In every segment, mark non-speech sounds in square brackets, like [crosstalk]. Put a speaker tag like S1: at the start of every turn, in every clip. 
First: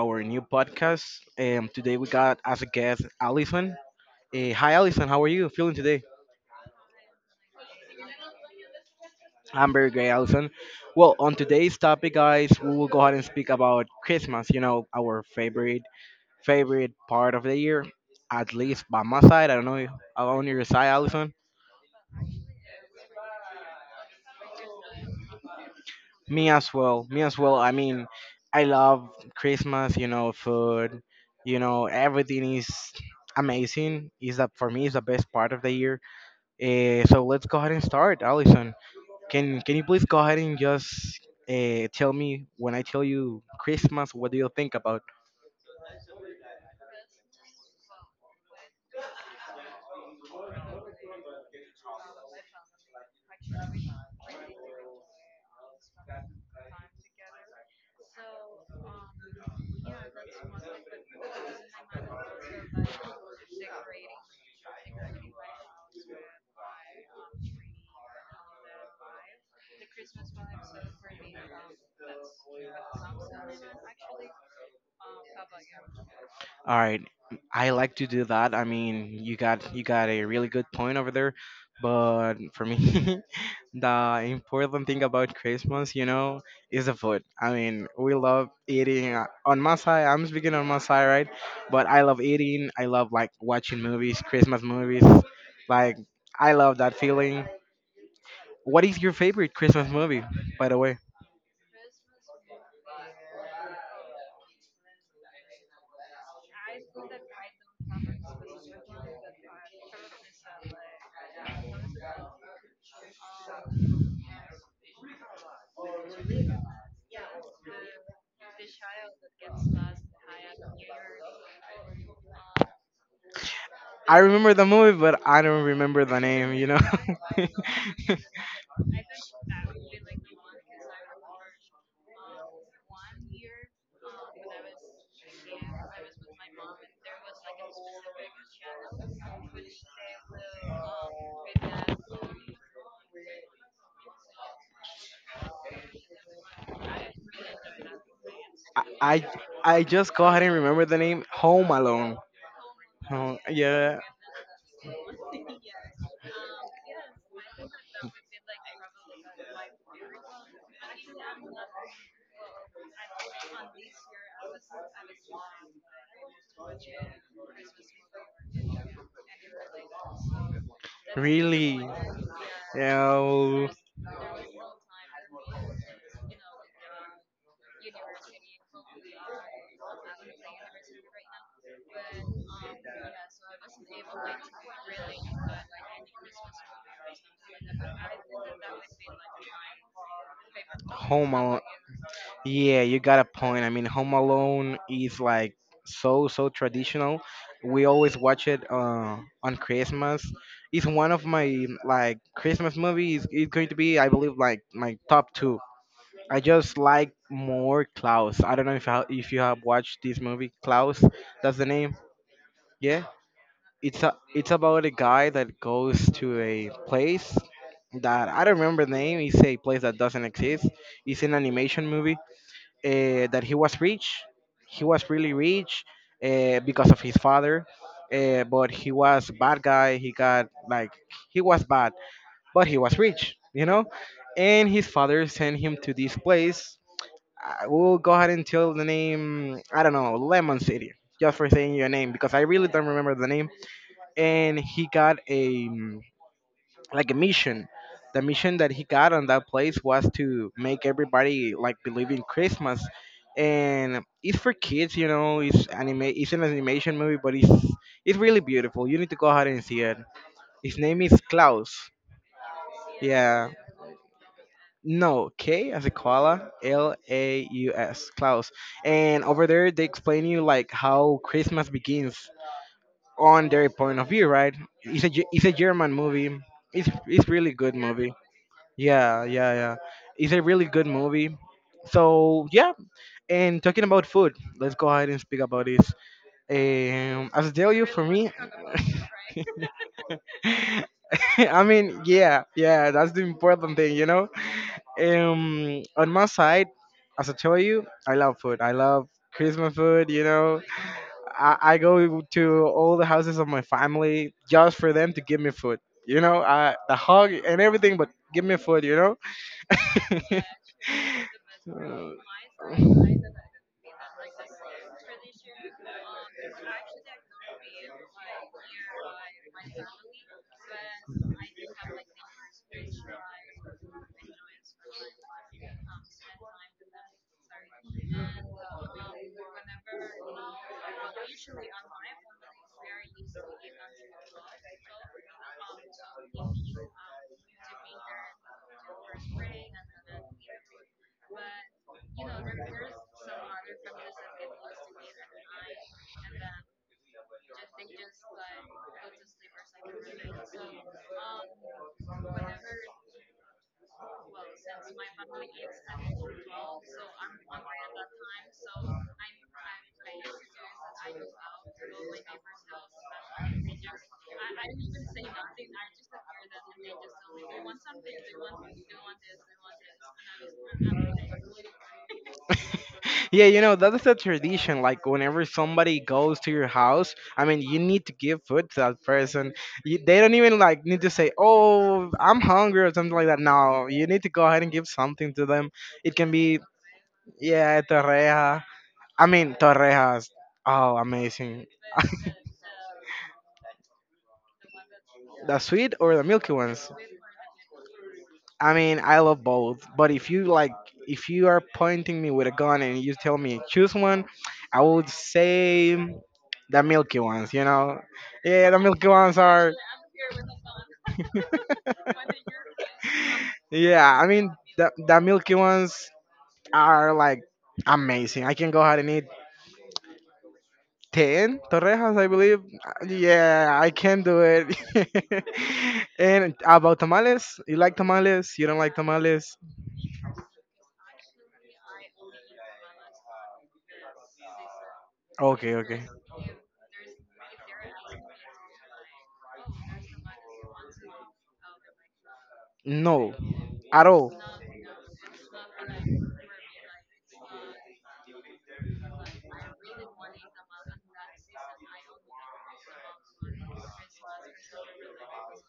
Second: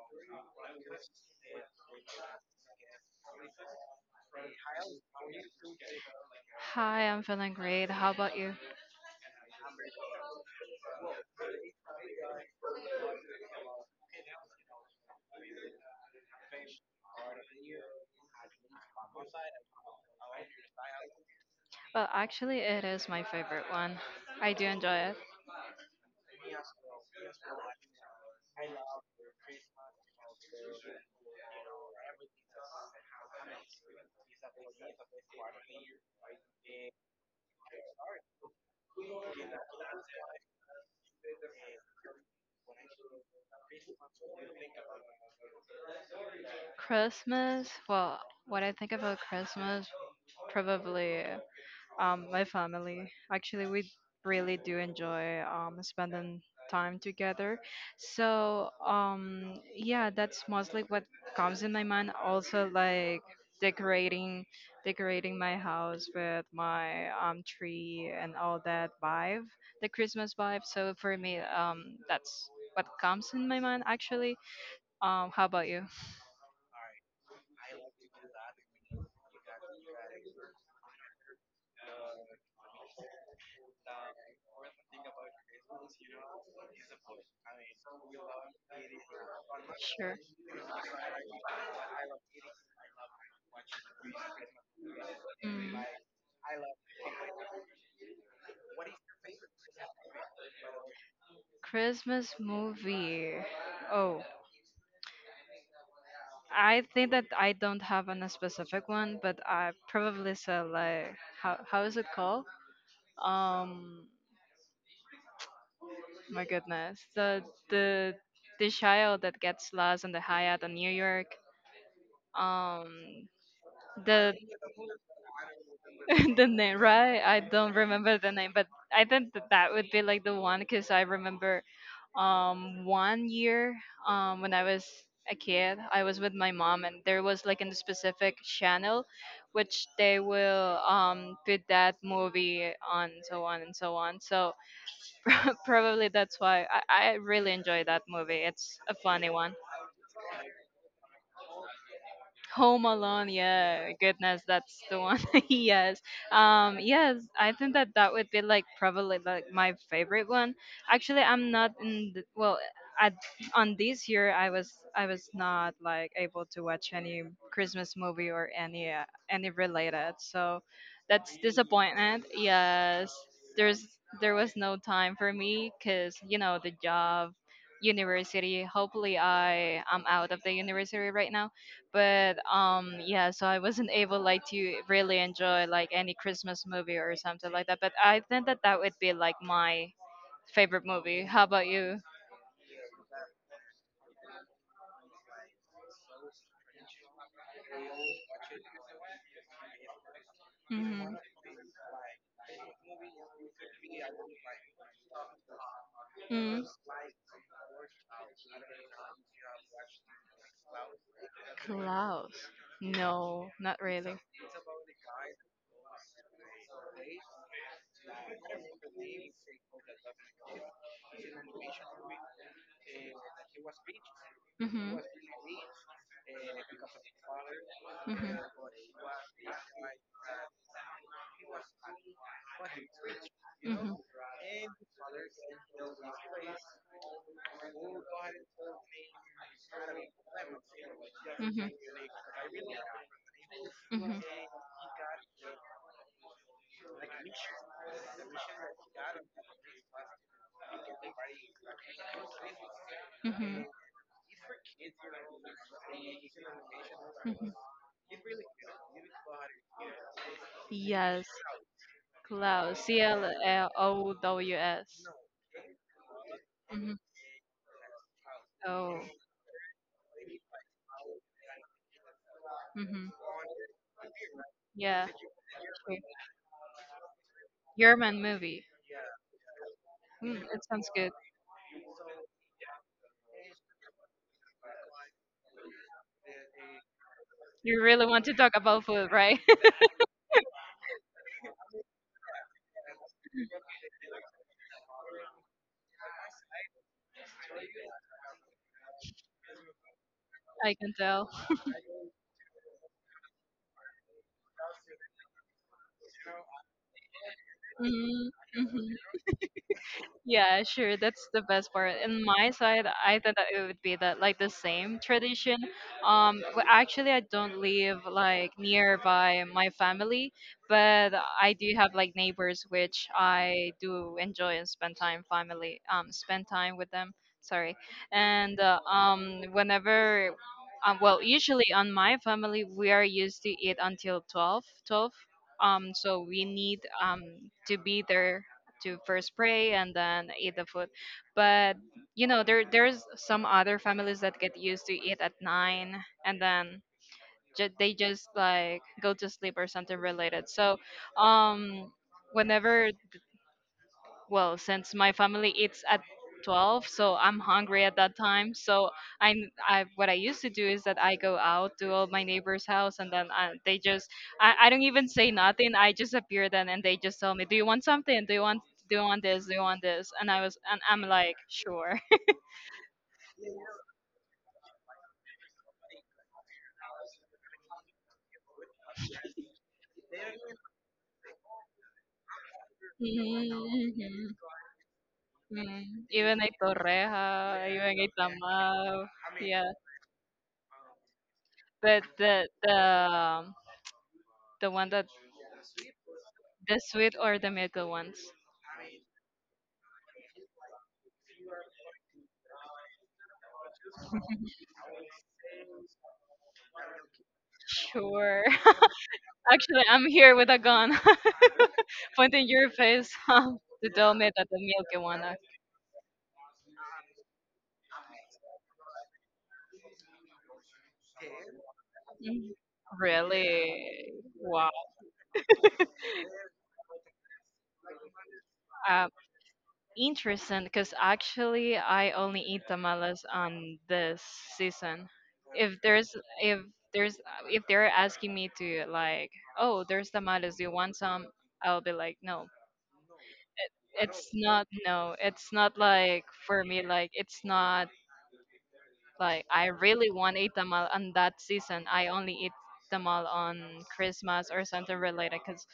S1: our new podcast. Today we got as a guest Allison. Hi, Allison. How are you feeling today?
S2: Hi, I'm feeling great. How about you?
S1: I'm very great, Allison. Well, on today's topic, guys, we will go ahead and speak about Christmas. You know, our favorite part of the year, at least by my side. I don't know on your side, Allison.
S2: Well, actually, it is my favorite one. I do enjoy it.
S1: Me as well. Me as well. I mean, I love Christmas. You know, food. You know, everything is amazing. Is that for me? Is the best part of the year. So let's go ahead and start, Allison. Can you please go ahead and just tell me when I tell you Christmas, what do you think about?
S2: Christmas, well, what I think about Christmas, probably, my family. Actually, we really do enjoy spending time together. So, yeah, that's mostly what comes in my mind. Also, like decorating, decorating my house with my tree and all that vibe, the Christmas vibe. So for me, that's what comes in my mind. Actually, how about you?
S1: All right, I like to do that. I mean, you got a really good point over there, but for me, [laughs] the important thing about Christmas, you know, is the food. I mean, we love eating. On my side,
S2: Sure.
S1: I'm speaking on my side, right? But I love eating. I love like watching movies, Christmas movies,
S2: Mm.
S1: like. I love that feeling. What is your favorite Christmas movie, by the way?
S2: Christmas movie. Oh, I think that I don't have a specific one, but I probably said like how is it called? Um, my goodness, the the child that gets lost in the Hyatt in New York. Um,
S1: I
S2: the
S1: remember the movie, but I don't remember the
S2: [laughs] the
S1: name. You
S2: name,
S1: know,
S2: right? I don't remember the
S1: [laughs]
S2: name, but I think that that would be like the one because I remember one year when I was a kid. I was with my mom and there was like in the specific channel which they will put that movie on, so on and so on. So [laughs] probably that's why I really enjoy that movie. It's a
S1: I
S2: funny one.
S1: I just go ahead and remember the name Home Alone.
S2: Home Alone,
S1: Oh,
S2: yeah,
S1: yeah,
S2: goodness, that's the one. [laughs] Yes, yes, I think that that would be like probably like my favorite one. Actually, I'm not in the, well, at on this year I was not like able to watch any Christmas movie or any related, so that's
S1: really.
S2: disappointment.
S1: Yeah,
S2: Yes,
S1: well,
S2: there's there was no time for me because you know the job, university. Hopefully, I am out of the university right now, but yeah, so I wasn't able like to really enjoy like any Christmas movie or something like that. But I think that that would be like my favorite movie.
S1: Home
S2: How
S1: Alone.
S2: about you?
S1: Yeah, you got a point. I mean, Home Alone is like so traditional. We always watch it on Christmas. It's one
S2: Mm-hmm.
S1: of my like Christmas movies. It's going to be, I believe, like my top two. I
S2: Mm,
S1: just like more Klaus. I don't know if if you have watched this movie, Klaus. That's the name.
S2: cloud,
S1: Yeah,
S2: no, not really.
S1: it's about a guy that goes to a place that I don't remember the name. It's a place that doesn't exist. It's an animation movie that he was rich. He
S2: Hmm.
S1: was really rich because of his father,
S2: Hmm.
S1: but he was a bad guy. He got like, he was bad, but he was rich, you know.
S2: Hmm.
S1: And his
S2: Hmm.
S1: father sent him to this place. I will go ahead and tell the
S2: Hmm.
S1: name. I don't know, Lemon City, just for saying your name because I really don't remember the name. And he got a mission. The mission that he got on that place was to make everybody like believe in Christmas,
S2: Hmm. Hmm.
S1: and it's for kids, you know. It's anime. It's an animation movie, but it's really beautiful. You need to go ahead and see it. His name is
S2: Yes,
S1: Klaus.
S2: Klaus, C L
S1: Yeah.
S2: L O W S.
S1: No, K as a koala,
S2: Mm-hmm.
S1: LAUS, Klaus.
S2: Oh,
S1: And over there, they explain you like how Christmas begins
S2: mm-hmm.
S1: on their point of view, right?
S2: Yeah.
S1: It's a German
S2: Okay.
S1: movie. It's really good movie.
S2: German movie.
S1: Yeah, yeah, yeah. It's
S2: Mm,
S1: a
S2: it
S1: really good
S2: sounds good.
S1: movie. So yeah, and talking about food, let's go ahead and speak about this. As I tell
S2: You
S1: you,
S2: really
S1: for
S2: want
S1: me,
S2: to talk about food, right?
S1: [laughs] I mean, yeah, yeah, that's the important thing, you know. On my side, as I tell you, I love food. I love Christmas food, you know.
S2: [laughs] I can tell.
S1: I go to all the houses of my family just for them to give me food, you know. The hug and everything, but
S2: Mm,
S1: give me food,
S2: mhm.
S1: you know. [laughs]
S2: Yeah, sure. That's the best part. In my side, I thought that it would be that like the same tradition. Actually, I don't live like nearby my family, but I do have like neighbors which I do enjoy and spend time with them. Sorry, and whenever. Well, usually on my family, we are used to eat until 12, 12. So we need to be there to first pray and then eat the food. But, you know, there's some other families that get used to eat at 9 and then they just like go to sleep or something related. So, um, whenever, well, since my family eats at 12, so I'm hungry at that time. So I'm, I what I used to do is that I go out to all my neighbors' house, and then they just, I don't even say nothing. I just appear then, and they just tell me, "Do you want something? Do you want this? Do you want this?" And I'm like, "Sure."
S1: Yeah, you know, that's a tradition. Like, whenever somebody goes to your house, I mean, you need to give food to that person. They don't even, like, need to say, oh, I'm hungry or
S2: [laughs]
S1: something like that. No, you need to
S2: Mhm,
S1: go ahead and give something to them.
S2: mhm.
S1: It can
S2: Even a
S1: be,
S2: torreja,
S1: yeah,
S2: even a
S1: torreja.
S2: tamal,
S1: I mean,
S2: yeah.
S1: torrejas. Oh, amazing.
S2: But the one that,
S1: [laughs] The sweet or the milky
S2: the
S1: ones?
S2: sweet or the middle ones,
S1: I mean, I love both. But if you are pointing me with a gun and you tell me choose one, I would say the milky ones, you know.
S2: sure.
S1: Yeah, the milky ones are.
S2: Actually, I'm here with a gun [laughs] pointing your face [laughs] to tell
S1: Yeah,
S2: me
S1: I
S2: that
S1: mean
S2: the milk
S1: the
S2: you
S1: the
S2: wanna.
S1: milky ones are like amazing. I can go ahead and eat 10 torrejas, I
S2: Mhm.
S1: believe. Yeah, I
S2: Really?
S1: can do
S2: Wow.
S1: it. [laughs] And about tamales, you like tamales? You don't like
S2: Uh,
S1: tamales?
S2: Interesting, because actually I only eat tamales on this season. If
S1: Okay, okay.
S2: there's if there's if they're asking me to like, oh, there's tamales, do you want some? I'll be like, no.
S1: No, at
S2: It's
S1: all.
S2: not no. It's not like for me, like it's not. Like I really want a tamal on that season. I only eat tamal on Christmas or something related, cuz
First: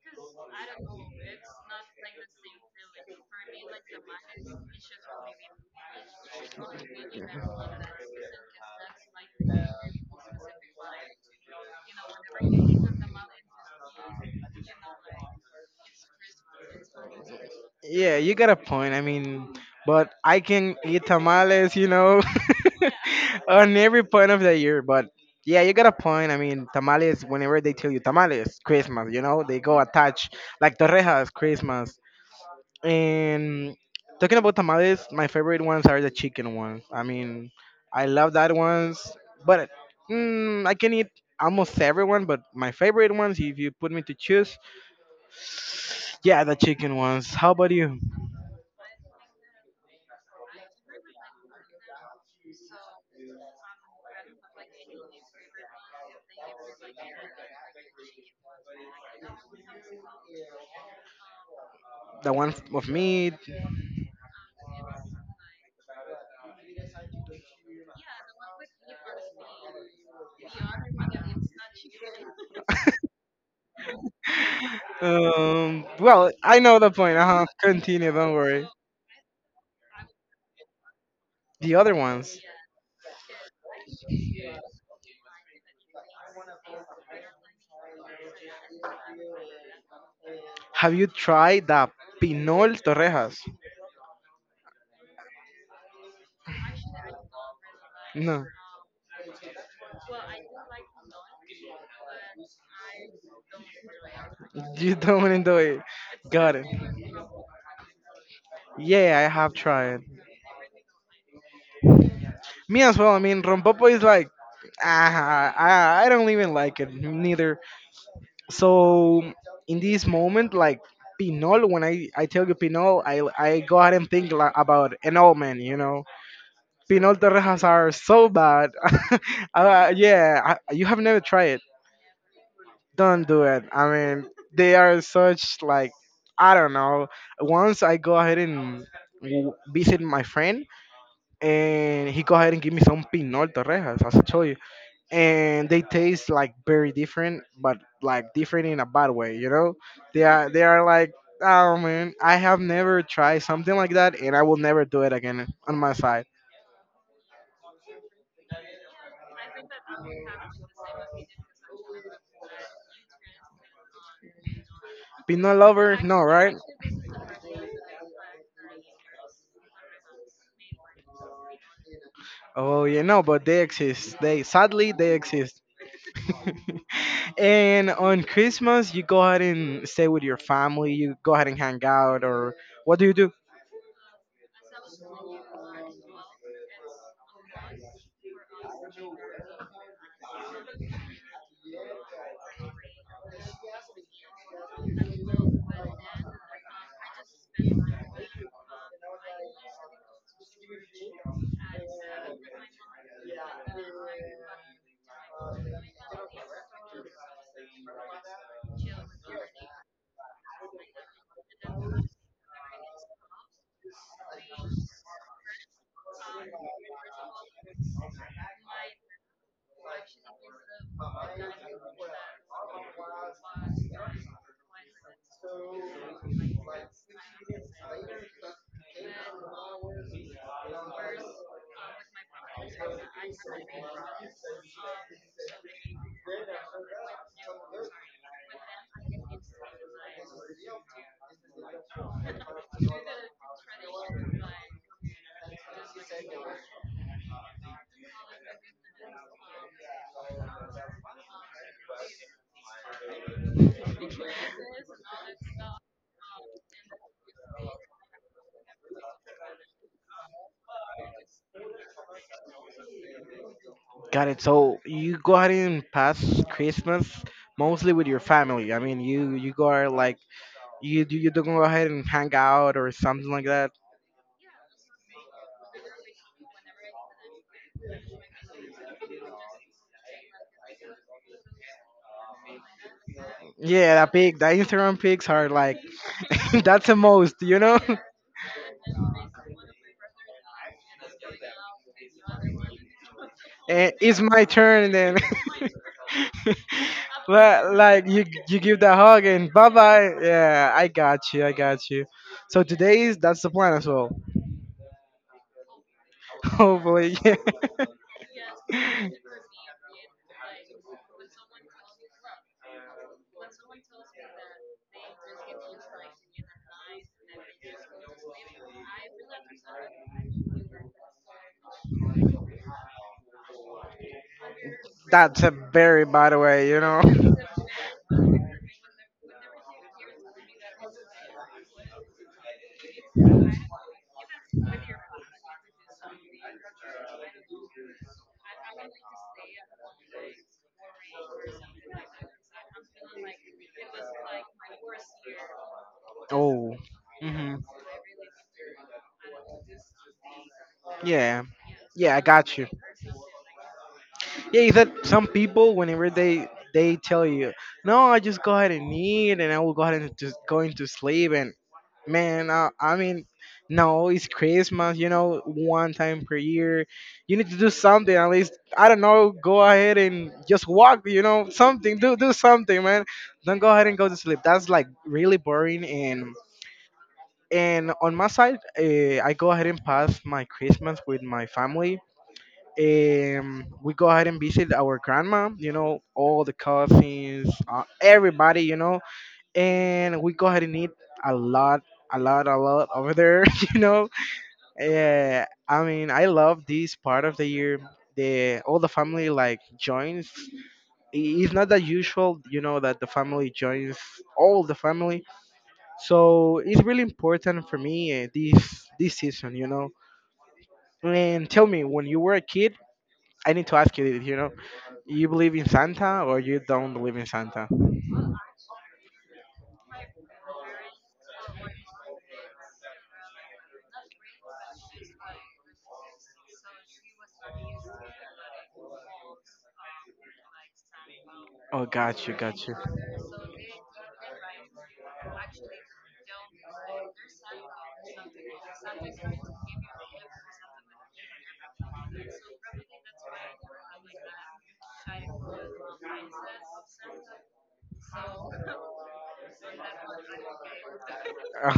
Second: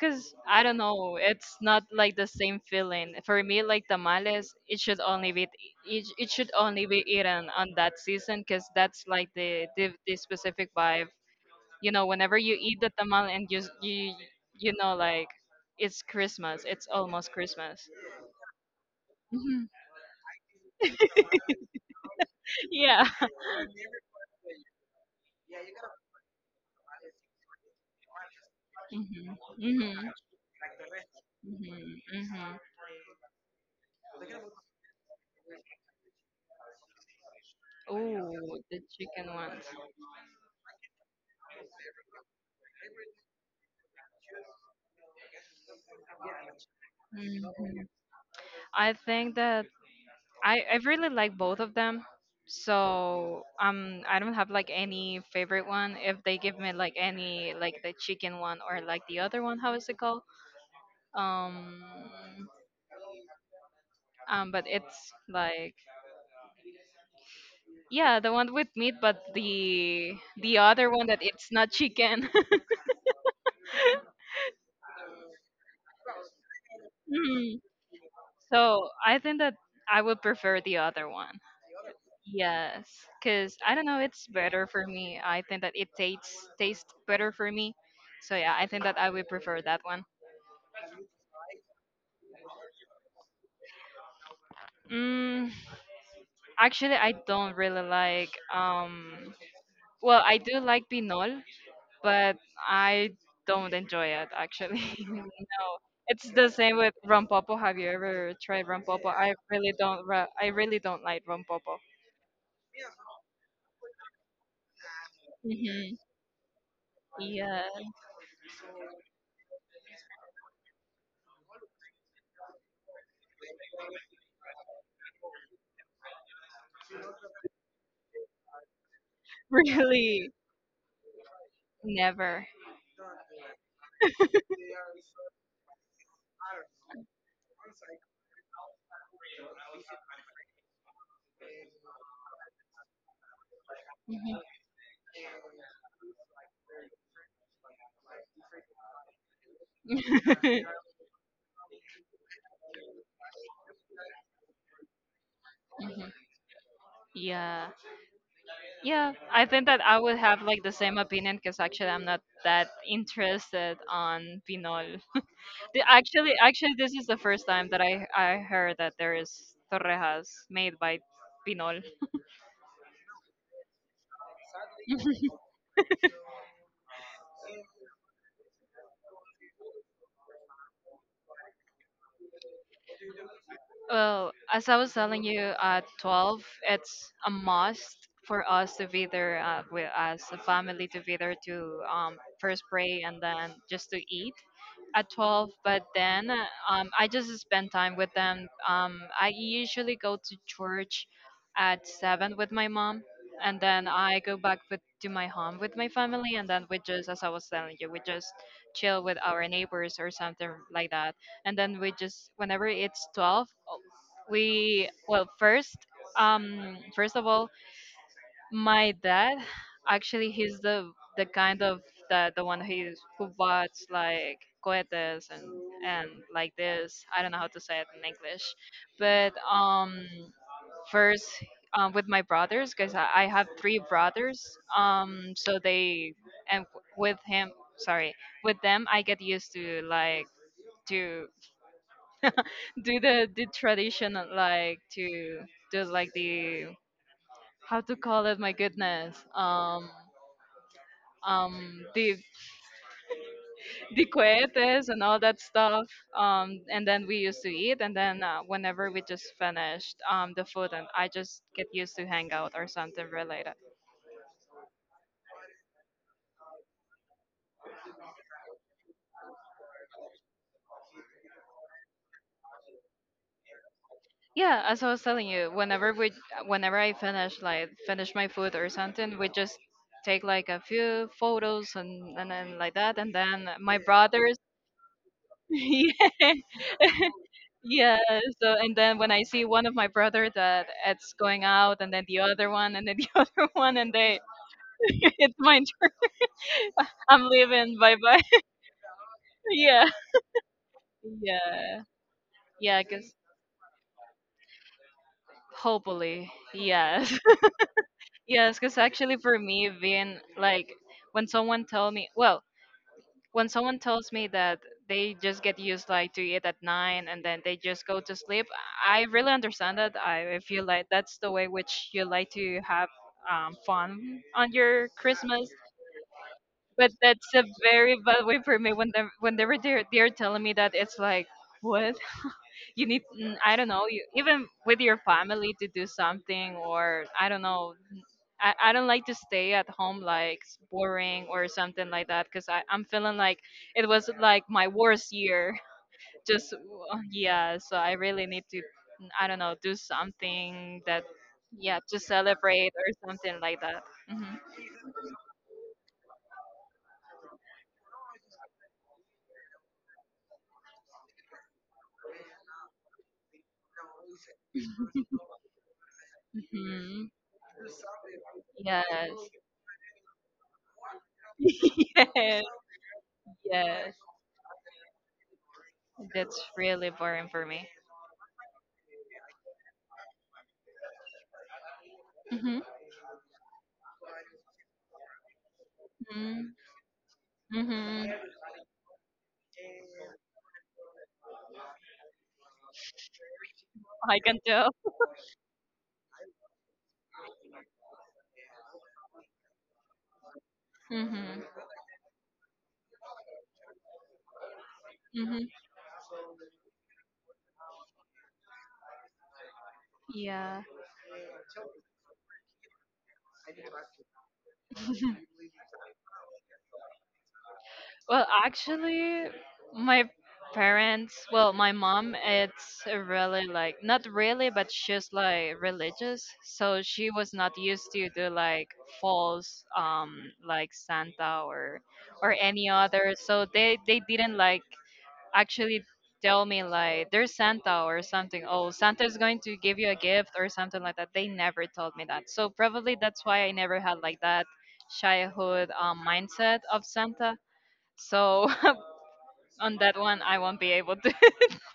S2: cuz I don't know, it's not like the same feeling. For me like tamales, it should only be eaten on that season, cuz that's like the specific vibe. Whenever you eat the tamal and you s- you know like, it's Christmas, it's almost Christmas.
S1: Yeah, you got a point. I mean, but I can eat tamales, you know,
S2: [laughs]
S1: [laughs]
S2: Yeah.
S1: on every point of the year. But yeah, you got a point. I mean, tamales, whenever they tell you tamales, Christmas, you
S2: [laughs] Hmm.
S1: know, they go
S2: Hmm.
S1: attached like torrejas,
S2: Hmm.
S1: Christmas.
S2: Hmm.
S1: And talking about tamales, my favorite ones are the chicken ones. I mean, I love that
S2: Oh, the
S1: ones,
S2: chicken ones.
S1: but I can eat almost everyone, but my favorite ones, if you put me to choose, yeah, the chicken ones. How about
S2: Mhm.
S1: you?
S2: I think that I really like both of them. So I don't have like any favorite one. If they give me like any like the chicken one or like the other one, how is it called? Um
S1: The one of meat.
S2: but it's like, yeah, the one with meat, but the other one that it's not chicken. [laughs]
S1: [laughs] Well, I know the point. Uh huh.
S2: Mm.
S1: Continue. Don't worry.
S2: So I think that I would prefer the other one.
S1: The other ones.
S2: Yes, because I don't know, it's better for me. I think that it tastes better for me. So yeah, I think that I would prefer that one.
S1: Have you tried the pinol torrejas?
S2: Mm, actually, I don't really like.
S1: No,
S2: Well, I do like pinol, but I don't enjoy it actually.
S1: you [laughs]
S2: [laughs] No,
S1: don't enjoy it.
S2: it's the
S1: Got it.
S2: same with rompopo. Have you ever tried rompopo?
S1: Yeah, I
S2: I
S1: have
S2: really
S1: tried.
S2: don't. I really don't like rompopo.
S1: Me as well. I mean, rompopo is like, ah,
S2: Hmm.
S1: I don't even like it neither.
S2: Yeah.
S1: So in this moment, like pinol, when I tell you pinol, I go ahead and think about an old man, you know, Pinol torrejas are so bad. [laughs]
S2: [laughs] Really,
S1: Yeah, you have never tried it.
S2: never. [laughs]
S1: Don't do it. I mean, they are such like, I don't know. Once I go ahead and visit my friend, and he go ahead and give me some pinol torrejas, as I
S2: Mhm.
S1: told you, and they taste like very different, but like different in a bad way. You know, they are like. Oh man, I have never tried something like that, and I will never do it again on my
S2: Mhm.
S1: side.
S2: Yeah. Yeah, I think that I would have like the same opinion because actually I'm not that interested on Pinol.
S1: Peanut lover? No,
S2: Actually,
S1: right?
S2: actually this is the first time that I heard that there is torrejas made by Pinol.
S1: Oh, yeah, no, but they exist. They sadly they exist. [laughs] And on Christmas, you go ahead and stay with your family. You go ahead and hang out, or what do you do?
S2: Well, as I was telling you, at 12, it's a must for us to be there, with, as a family, to be there to first pray and then just to eat at 12. But then, I just spend time with them. I usually go to church at 7 with my mom. And then I go back to my home with my family. And then we just, as I was telling you, we just chill with our neighbors or something like that. And then we just, whenever it's 12, we, well, first, first of all, my dad, actually he's the kind of the one who bought like cohetes and like this. I don't know how to say it in English, but first, with my brothers, because I have three brothers, so they, and with him, sorry, with them, I get used to like to do the tradition of, like, to do like the, how to call it, my goodness, the cohetes and all that stuff. And then we used to eat, and then whenever we just finished the food, and I just get used to hang out or something related.
S1: Got it. So you go ahead and pass Christmas mostly with your family. I mean, you go out like you do go ahead and hang out or something like that.
S2: Yeah, as I was telling you, whenever we, whenever I finish like finish my food or something, we just take like a few photos, and then like that, and then my
S1: Yeah,
S2: brother.
S1: the Instagram pics are
S2: [laughs]
S1: like.
S2: Yeah.
S1: [laughs] That's the
S2: [laughs]
S1: most, you know. [laughs]
S2: Yeah. So and then when I see one of my brother that it's going out, and then the other one, and then the [laughs] other one,
S1: Eh,
S2: and
S1: it's
S2: they,
S1: my
S2: [laughs]
S1: turn then.
S2: it's my turn.
S1: [laughs]
S2: [laughs] I'm leaving. Bye
S1: Like
S2: bye.
S1: you give the hug and bye
S2: [laughs] Yeah.
S1: bye. Yeah, I got
S2: Yeah.
S1: you. So
S2: Yeah.
S1: today is that's the plan as well.
S2: Hopefully.
S1: [laughs] Hopefully,
S2: Yes.
S1: yeah.
S2: [laughs] Yes. Because actually, for me, being like when someone tell me, well, when someone tells me that they just get used like to eat at nine and then they just go to sleep, I really understand that I feel like that's the way which you like to have fun on your
S1: That's
S2: Christmas.
S1: a very bad way, you
S2: But
S1: know.
S2: that's a very bad way for me
S1: [laughs]
S2: whenever they're telling me that it's like, what, you need, I don't know, you, even with your family, to do something, or I don't know. I don't like to stay at home like boring or something like that, because I'm feeling like it was like my worst year. [laughs] Just
S1: Oh,
S2: yeah,
S1: hmm,
S2: so I really need to, I don't know, do something that,
S1: yeah,
S2: yeah, to
S1: yeah, I got you.
S2: celebrate or something like that. Hmm.
S1: Yeah, is that some people whenever they tell you, no, I just go ahead and eat, and I will go ahead and just going to sleep, and man, I mean, no, it's Christmas, you know, one time per year,
S2: Hmm.
S1: you need to do something at least. I don't know,
S2: Yes.
S1: go ahead and just walk, you know, something, do
S2: [laughs]
S1: do
S2: Yes.
S1: something, man. Don't go ahead and
S2: Yes.
S1: go to sleep. That's like really boring and.
S2: That's really boring for me.
S1: And on my side, I go ahead and pass my Christmas with my family
S2: Mm-hmm.
S1: we go ahead and visit our grandma, you know, all
S2: Mm-hmm.
S1: the cousins,
S2: Mm-hmm.
S1: everybody, you know, and we go ahead and eat a lot, a lot, a lot over there, [laughs] you know.
S2: I can tell.
S1: Yeah, I mean, I love this part of the year. The all the family like joins.
S2: Mm-hmm.
S1: It's not that usual, you know, that the family joins all the family.
S2: Mm-hmm.
S1: So it's really important for me this season, you know.
S2: Yeah.
S1: And tell me, when you were a kid, I need to ask you this. You believe in Santa or you don't believe in Santa?
S2: Well, actually, my parents, well, my mom, it's really like not really, but she's like religious, so she was not used to do like false, like Santa
S1: Oh,
S2: or
S1: got you, got
S2: any
S1: you.
S2: other. So they didn't like actually tell me like there's Santa or something. Oh, Santa's going to give you a gift or something like that. They never told me that. So probably that's why I never had like that childhood mindset of Santa, so [laughs] on that one, I won't be able to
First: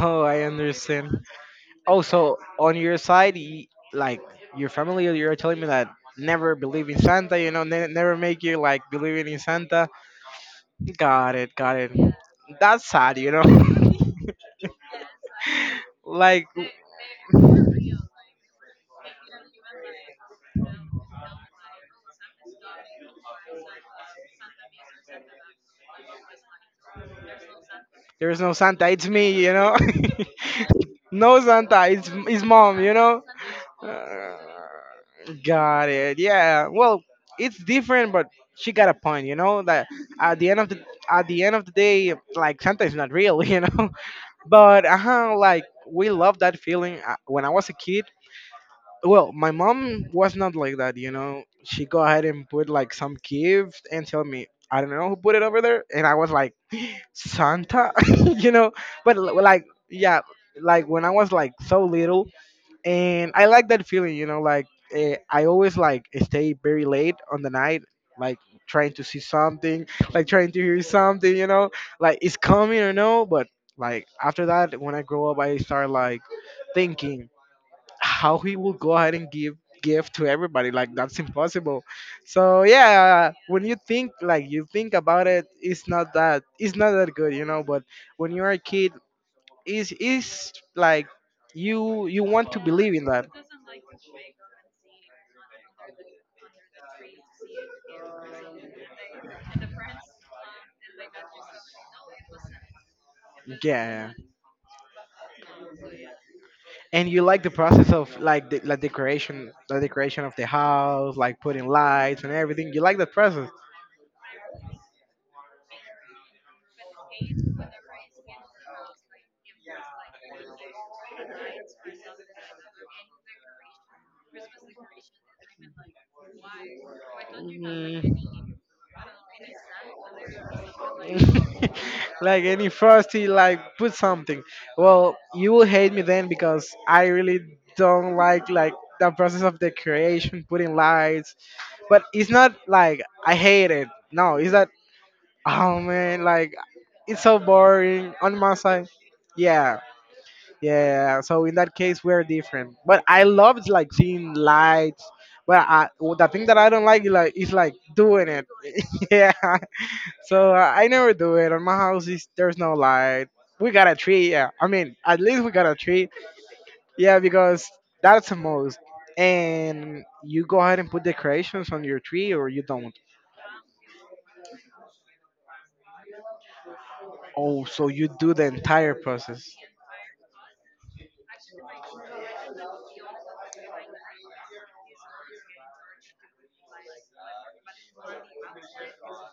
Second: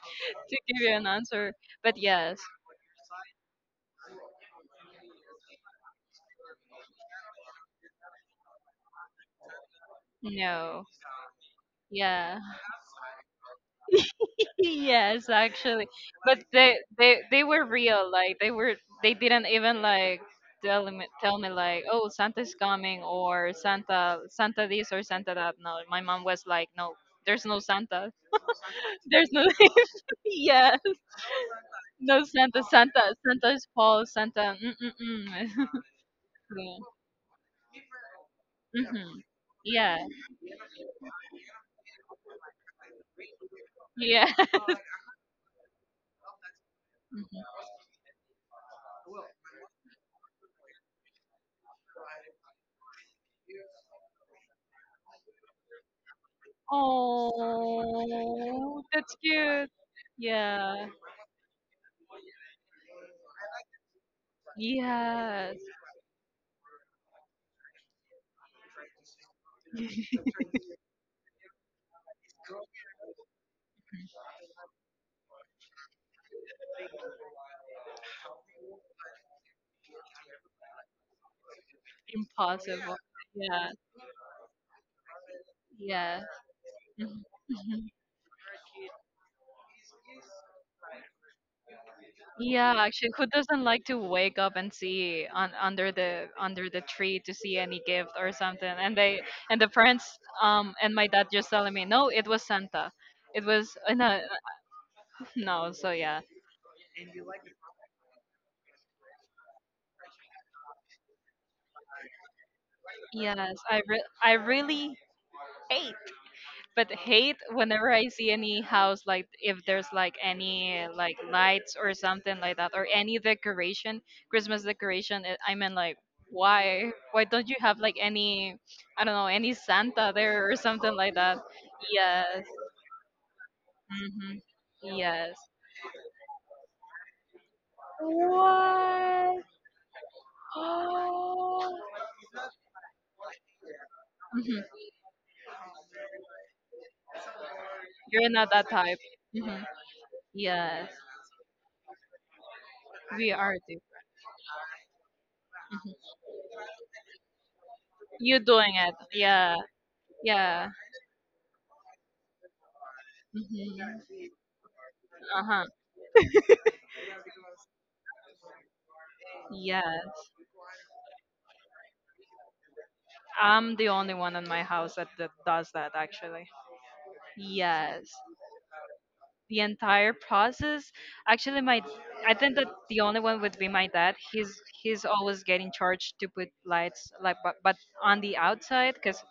S1: Oh, I
S2: to give you an
S1: understand.
S2: answer. But
S1: Oh,
S2: yes.
S1: so on your side, like your family, you're telling me that never believe in Santa, you know, never make you like believing in Santa.
S2: No,
S1: Got it, got it.
S2: yeah,
S1: That's sad, you know. [laughs]
S2: [laughs] yes, actually. But
S1: Like,
S2: they were real. Like they didn't even like tell me like, oh, Santa's coming, or Santa, Santa this or Santa that. No, my mom was like, no. There's no Santa.
S1: there's no Santa, it's
S2: [laughs]
S1: me,
S2: There's no,
S1: you know.
S2: [laughs] yeah,
S1: [laughs] No Santa, it's,
S2: no
S1: it's
S2: Santa.
S1: mom, you
S2: Santa,
S1: know.
S2: Santa's false.
S1: Uh,
S2: Santa, mm mm
S1: got it. Yeah.
S2: mm. [laughs]
S1: Well, it's different, but she
S2: Yeah.
S1: got a
S2: Mhm.
S1: point. You know that
S2: Yeah,
S1: at the end of the day, like Santa is not real. [laughs] You know,
S2: yeah.
S1: but like we love that feeling. When I
S2: [laughs]
S1: was a kid, well, my mom was not like that. You know, she go ahead and put like some gift and tell me. I don't know who put it over there, and I was like Santa, [laughs] you know.
S2: Oh,
S1: But
S2: that's
S1: like,
S2: cute.
S1: yeah,
S2: Yeah.
S1: like when I was like so little, and I like that feeling. You know, like I
S2: Yes.
S1: always like stay very late on the night, like trying to see something, like
S2: [laughs]
S1: trying to hear something. You know, like it's coming or no, but like after that, when I grow up, I start like thinking how he will go ahead and give gift to everybody. Like that's impossible. So
S2: Impossible.
S1: yeah, when
S2: Yeah.
S1: you think, like you think about it, it's not
S2: Yeah.
S1: that, it's not
S2: [laughs]
S1: that
S2: Mhm.
S1: good, you know. But
S2: Mhm.
S1: when you're a kid, is like you want to
S2: Yeah,
S1: believe in
S2: actually, who
S1: that.
S2: doesn't like to wake up and see on under the tree to see any gift or something? And the parents and my dad just telling me, no, it was Santa. It was
S1: Yeah,
S2: no. [laughs] No. So yeah,
S1: and you like the process of like the, like decoration, the decoration of the house, like putting lights and everything. You like that process.
S2: yes, I really hate, but hate whenever I see any house, like, if there's like any like lights or something like that, or any decoration, Christmas decoration. I mean, like, why don't you have, like,
S1: Mm.
S2: any, I don't know, any Santa there or something like that?
S1: [laughs] Like
S2: Yes.
S1: any frosty, like put
S2: Hmm.
S1: something. Well,
S2: Yes.
S1: you will hate me then because I really don't like the
S2: What?
S1: process of decoration, putting lights. But it's not like I hate it. No, it's
S2: Hmm.
S1: that, oh man, like it's so boring
S2: You're
S1: on
S2: not
S1: my
S2: that
S1: side.
S2: type. Hmm.
S1: Yeah.
S2: Yes.
S1: Yeah, so in that case we're different. But I
S2: We are.
S1: loved
S2: Too.
S1: like seeing lights. But I, well, the thing that I don't like is like doing
S2: You
S1: it.
S2: doing it?
S1: [laughs] Yeah.
S2: Yeah.
S1: So
S2: Yeah.
S1: I never do it. On my house is there's no light. We got a
S2: Hmm.
S1: tree. Yeah. I mean, at least we
S2: Uh
S1: got a tree. Yeah, because that's the most. And
S2: Yes,
S1: you go ahead and put decorations on your tree, or you don't.
S2: I'm the only one in my house that, does that actually.
S1: Oh, so you
S2: Yes,
S1: do the entire process.
S2: the entire process. Actually, my I think that the only one would be my dad. He's always getting charged to put lights, like, but on the outside because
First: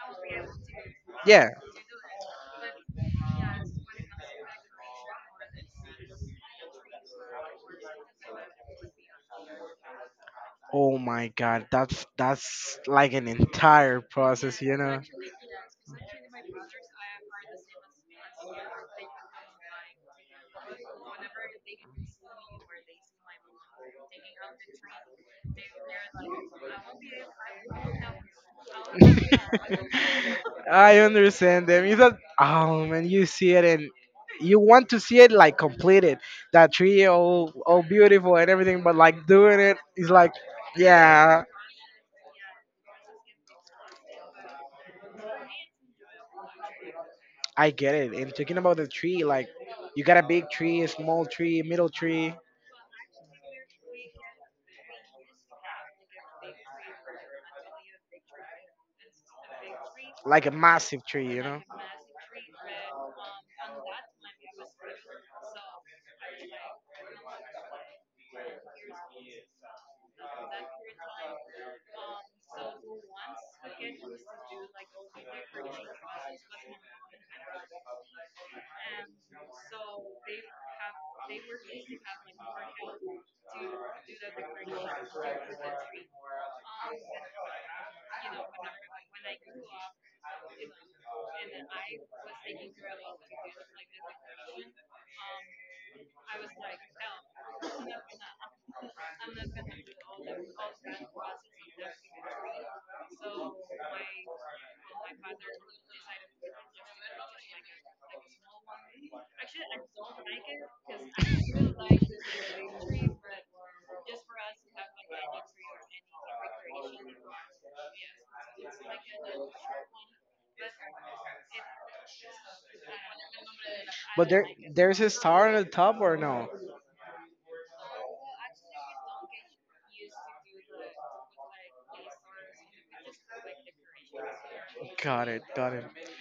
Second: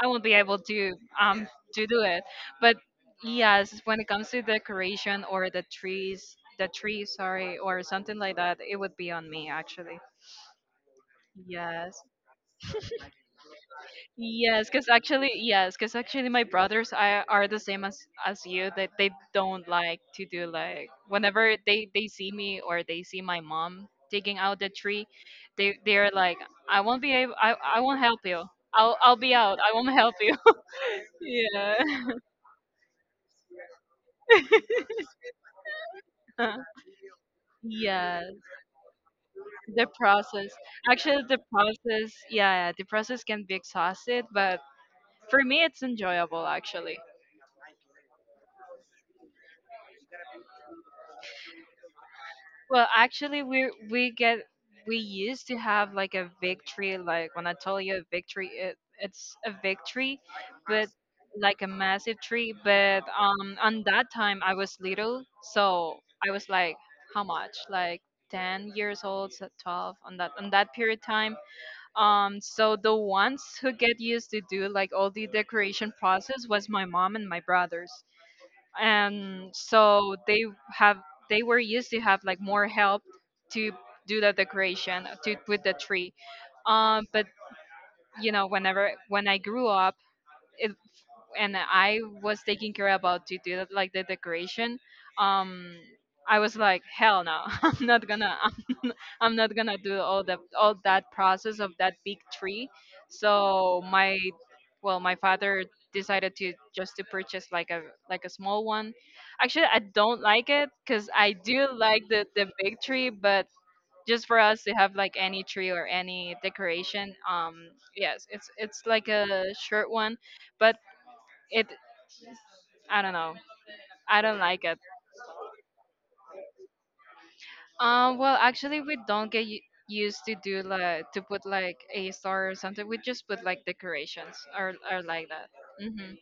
S2: I won't be able um
S1: Yeah.
S2: to do it. But yes, when it comes to decoration or the trees, the tree, sorry, or something like that, it would be on me actually.
S1: Oh my god,
S2: Yes.
S1: that's like an entire process, you know. [laughs]
S2: Yes, because actually, my brothers are the same as you. That they don't like to do, like, whenever they see me or they see my mom taking out the tree, they're like, I won't be able, I won't help you. I'll be out. I won't help you.
S1: I
S2: [laughs]
S1: understand
S2: Yeah.
S1: them. You thought, oh man, you see it, and you want to see it like completed. That
S2: [laughs]
S1: tree all
S2: Yeah,
S1: beautiful and everything, but like doing it
S2: the
S1: is like,
S2: process. Actually, the
S1: yeah,
S2: process. Yeah, the process can be exhausted, but for me, it's enjoyable actually.
S1: I get it. And talking about the tree, like you got a big tree, a small tree, middle tree,
S2: Well, actually, we used to have like a victory. Like when I told you a victory, it's a victory,
S1: like a
S2: but
S1: massive tree, you
S2: like
S1: know.
S2: a massive tree. But on that time I was little, so I was like, how much? Like 10 years old, so 12 on that period time. So the ones who get used to do like all the decoration process was my mom and my brothers, and so have they were used to have like more help to do the decoration, to put the tree, but, you know, when I grew up, it, and I was taking care about to do that, like the decoration, um I was like, hell no. [laughs] I'm not gonna do all that process of that big tree. So my Well, my father decided to just to purchase like a small one. Actually, I don't like it because I do like the big tree, but just for us to have like any tree or any decoration, yes, it's like a short one, but it I don't know, I
S1: But
S2: don't
S1: there,
S2: like it.
S1: there's a star on the top or no?
S2: Well, actually, we don't get used to do like to put like a star or something. We just put like decorations or
S1: Got
S2: like
S1: it,
S2: that.
S1: got it.
S2: Mm-hmm.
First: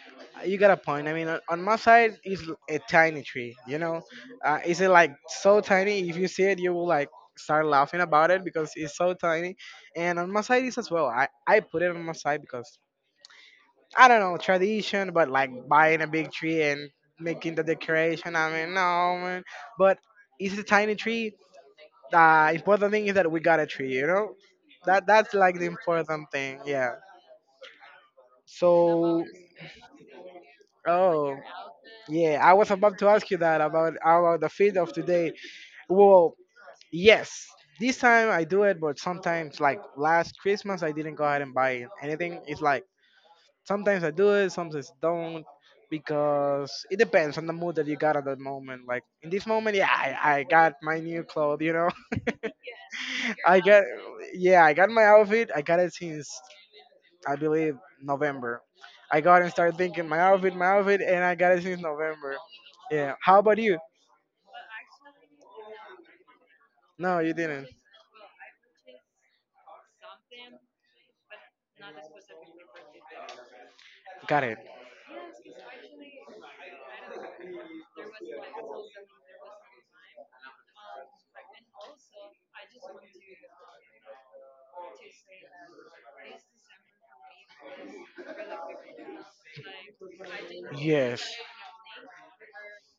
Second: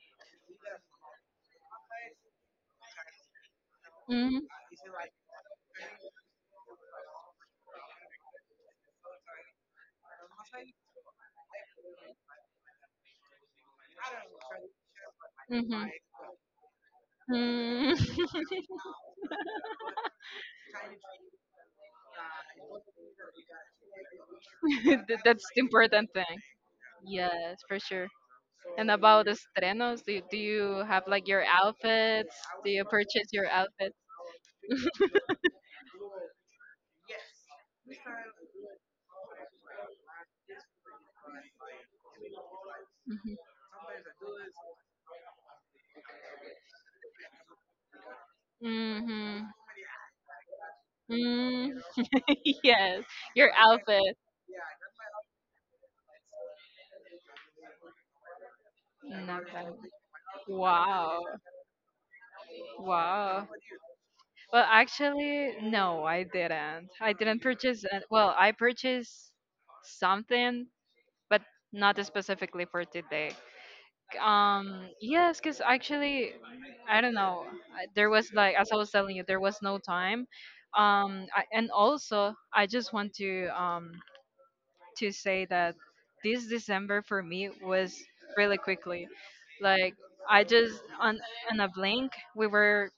S1: You got a point. I mean, on my side is a tiny tree. You know,
S2: Mm-hmm.
S1: is it like so tiny? If you see it, you will like start laughing about it because it's so tiny. And on my side is as well. I put it on my side because I don't know, tradition, but like buying a big tree and making the
S2: Mm-hmm.
S1: decoration. I mean, no, man. But it's a tiny tree. The important thing is that we got a tree, you know?
S2: [laughs]
S1: That's
S2: That's
S1: like
S2: the
S1: the
S2: important
S1: important
S2: thing.
S1: thing, yeah.
S2: Yes, for sure. And
S1: So,
S2: about estrenos, do you have like
S1: oh,
S2: your outfits?
S1: yeah, I was
S2: Do you
S1: about to ask
S2: purchase
S1: you
S2: your
S1: that
S2: outfits?
S1: about the feed of today. Well, yes. This time I do it, but sometimes, like last Christmas, I didn't go ahead and buy anything. It's like,
S2: Mm-hmm.
S1: sometimes I do it, sometimes don't, because it depends on the mood that you got at that moment. Like in this
S2: Mm-hmm.
S1: moment, yeah, I got my new clothes, you
S2: Mm-hmm.
S1: know.
S2: [laughs] Yes,
S1: [laughs]
S2: your
S1: I got,
S2: outfit.
S1: yeah, I got my outfit. I got it since, I believe, November. I got
S2: Not
S1: and
S2: bad.
S1: started thinking my outfit,
S2: Wow.
S1: and I got it since November. Yeah. How
S2: Wow.
S1: about you?
S2: Well, actually, no, I didn't. I
S1: No, you
S2: didn't
S1: didn't.
S2: purchase. Well, I purchased something, but not specifically for today.
S1: Got it.
S2: Yes, because actually, I don't know. There was, like, as I was telling you, there was no time. And also, I just want to say that this December for me was really quickly. Like, I just on
S1: Yes.
S2: in a blink we were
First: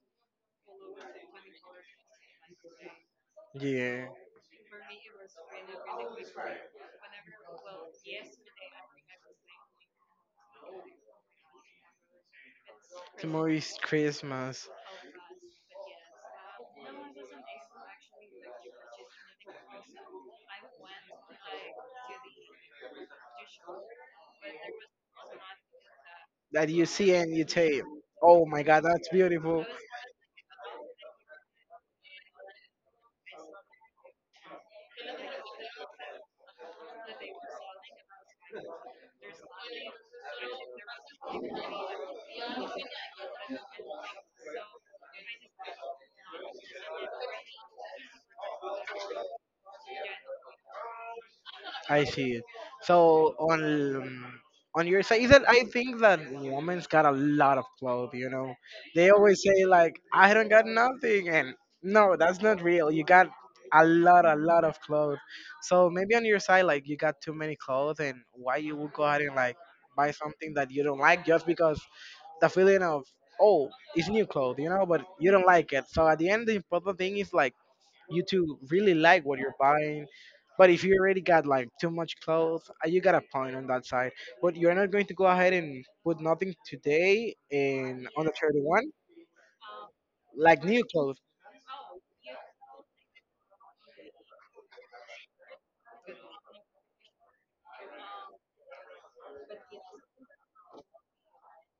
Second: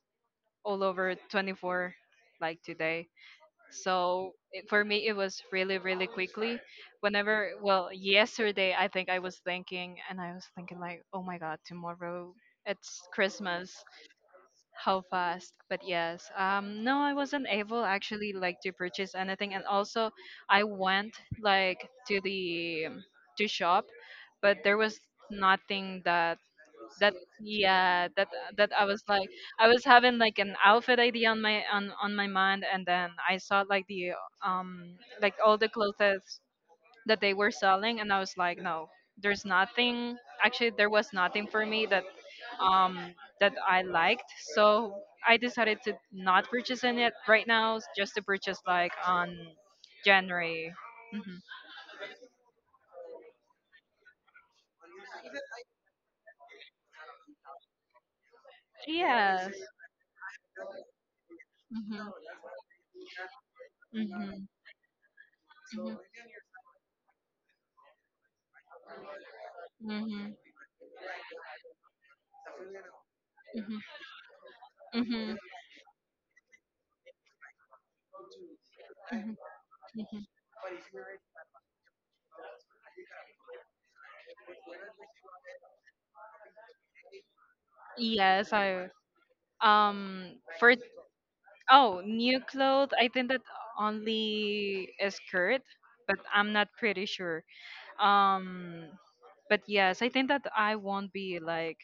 S2: all over 24 like today.
S1: Yeah.
S2: So it, for me it was really really quickly. Whenever Well, yesterday I think I was thinking, and I was thinking like, oh my god, tomorrow it's
S1: The
S2: Christmas.
S1: movie's Christmas
S2: How fast! But yes, no, I wasn't able actually like to purchase anything. And also, I went like to shop, but there was nothing
S1: that you
S2: that,
S1: see and you say,
S2: yeah, that
S1: "Oh my
S2: that I
S1: God,
S2: was
S1: that's
S2: like,
S1: beautiful."
S2: I was having like an outfit idea on my, on my mind. And then I saw like the, um like all the clothes that they were selling, and I was like, no, there's nothing. Actually, there was nothing for me that, um that I liked, so I decided to not purchase in it right now, just to purchase, like, on January. Hmm.
S1: I see. So on your side, is that I think that women's got a lot of clothes. You know, they always
S2: Yes.
S1: say like, "I don't got nothing," and
S2: Hmm.
S1: no, that's not real. You got a
S2: Hmm.
S1: lot of clothes. So maybe on your side, like, you got too many clothes, and why you would go ahead and like buy
S2: Hmm.
S1: something that you don't like just because the feeling of, oh, it's new clothes, you know,
S2: Hmm.
S1: but
S2: Hmm.
S1: you
S2: Hmm.
S1: don't like it. So at the end, the important thing is like you to really like
S2: Mhm,
S1: what you're buying.
S2: mhm.
S1: But if you already got like too much clothes, you got a point on that side. But you're not going to go ahead and put nothing today and on the
S2: Yes, I
S1: 31st like
S2: for—
S1: new clothes.
S2: Oh, new clothes. I think that only a skirt, but I'm not pretty sure. Um, but yes, I think that I won't be like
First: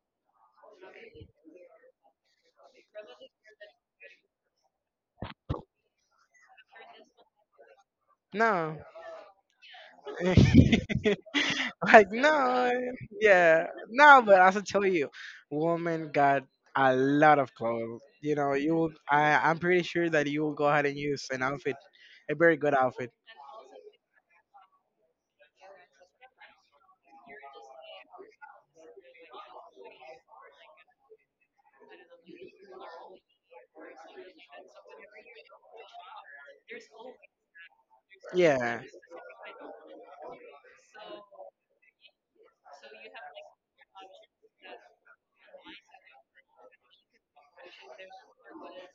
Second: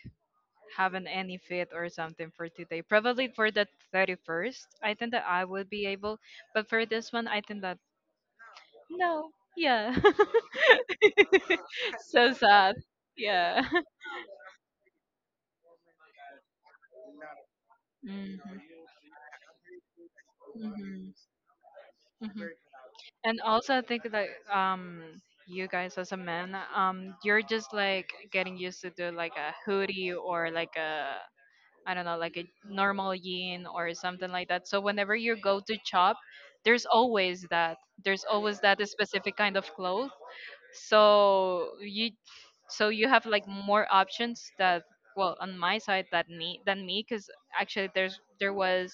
S2: having any fit or something for today. Probably for the 31st, I think that I would be able. But for this one, I think that
S1: No,
S2: no. Yeah.
S1: [laughs]
S2: [laughs]
S1: like
S2: So
S1: no,
S2: sad. Yeah.
S1: yeah, no. But as I tell you, woman got a lot of clothes. You know, you will.
S2: [laughs]
S1: I'm pretty sure that you will go ahead and
S2: Hmm.
S1: use an outfit, a
S2: Hmm.
S1: very good outfit.
S2: And also, I think that, you guys as a man, you're just like getting used to do like a hoodie or like a, I don't know, like a normal yin or something like that. So whenever you go to shop, there's always that. There's always that
S1: Yeah.
S2: specific kind of clothes. So you, so you have like more options that, well, on my side, that me than me, because actually there's there was,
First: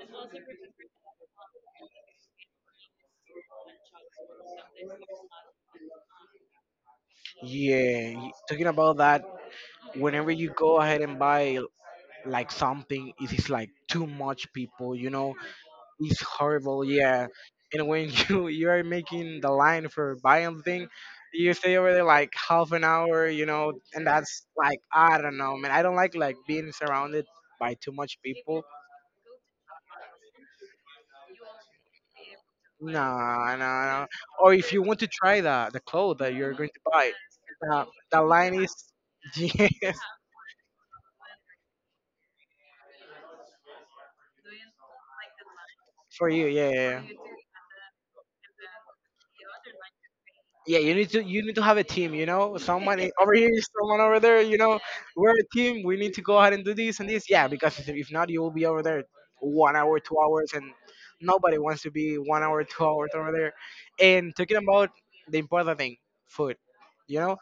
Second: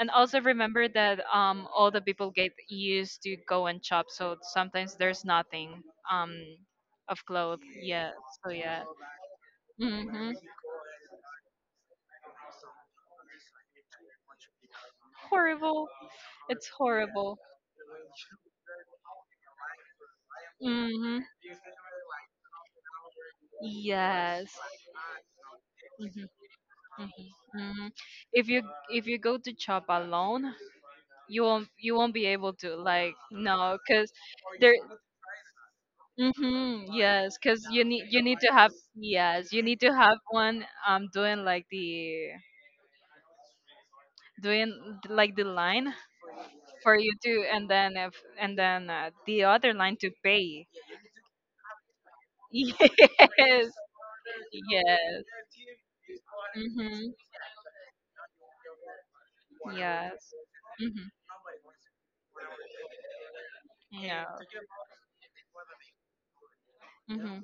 S2: and also remember that, all the people get used to go and shop, so sometimes there's nothing, um of clothes, yeah.
S1: Yeah,
S2: So
S1: talking
S2: yeah.
S1: about that, whenever
S2: Hmm.
S1: you go ahead and buy like something, it is like too much people, you know,
S2: Horrible.
S1: it's
S2: It's
S1: horrible, yeah.
S2: horrible.
S1: And when [laughs] you are making the line for buying thing,
S2: Hmm.
S1: you stay over there like half an hour, you know, and that's
S2: Yes.
S1: like I don't know, man. I don't like
S2: Hmm.
S1: being surrounded
S2: Mhm,
S1: by
S2: mhm.
S1: too much
S2: If you
S1: people.
S2: if you go to shop alone, you won't be able to, like,
S1: Nah, nah,
S2: no
S1: nah.
S2: because
S1: Or if
S2: there
S1: you want to try the clothes that you're going to
S2: mm-hmm,
S1: buy,
S2: yes, because
S1: the,
S2: you
S1: the
S2: need to
S1: line
S2: have,
S1: is [laughs]
S2: yes, you need to
S1: yes,
S2: have one, doing like the line
S1: for you. Yeah,
S2: for
S1: yeah, yeah.
S2: you to— and then if and then, the other line to pay.
S1: Yeah, you need to have a team. You
S2: [laughs]
S1: know, someone over here,
S2: Yes,
S1: someone over there. You know,
S2: yes,
S1: we're a team. We need to go ahead and do this
S2: mm-hmm,
S1: and this. Yeah, because if not, you will be over there 1 hour, two
S2: yes.
S1: hours, and
S2: Mm-hmm.
S1: nobody wants to be 1 hour, 2 hours over there.
S2: Yeah.
S1: And talking about the important thing, food. You know,
S2: Hmm.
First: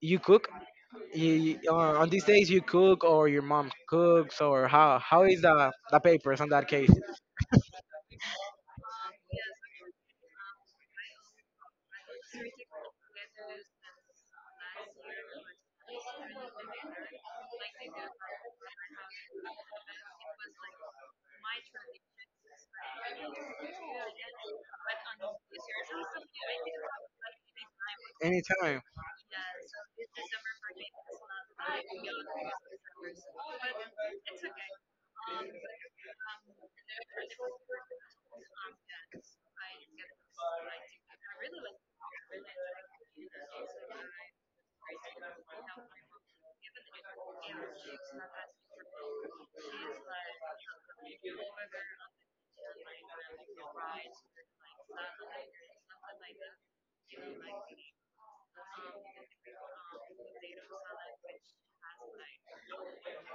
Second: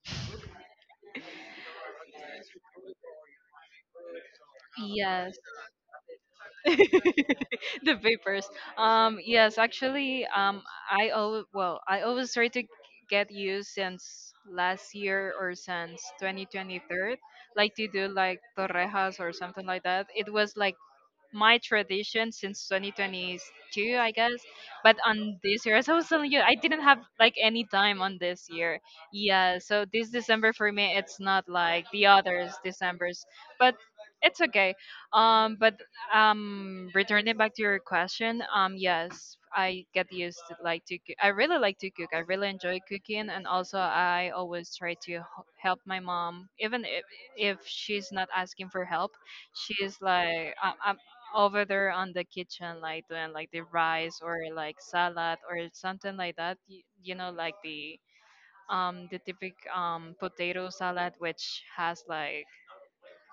S1: you cook. You, on these days, you cook, or your mom cooks, or how
S2: Yes.
S1: is the papers on that case?
S2: [laughs] The vapors. Yes, actually, I always well, I always try to get used since last year or since 2023, like to do like torrejas or something like that. It was like my tradition since 2022, I guess. But on this year, [laughs] as I was telling you, I didn't have like any time on this
S1: Anytime.
S2: year. Yeah, so this December for me, it's not like the others Decembers, but it's okay. But Returning back to your question, yes, I get used to like to cook. I really like to cook. I really enjoy cooking, and also I always try to help my mom, even if she's not asking for help. She's like, I, over there on the kitchen, like doing like the rice or like salad or something like that. You know, like the, the typical potato salad, which has like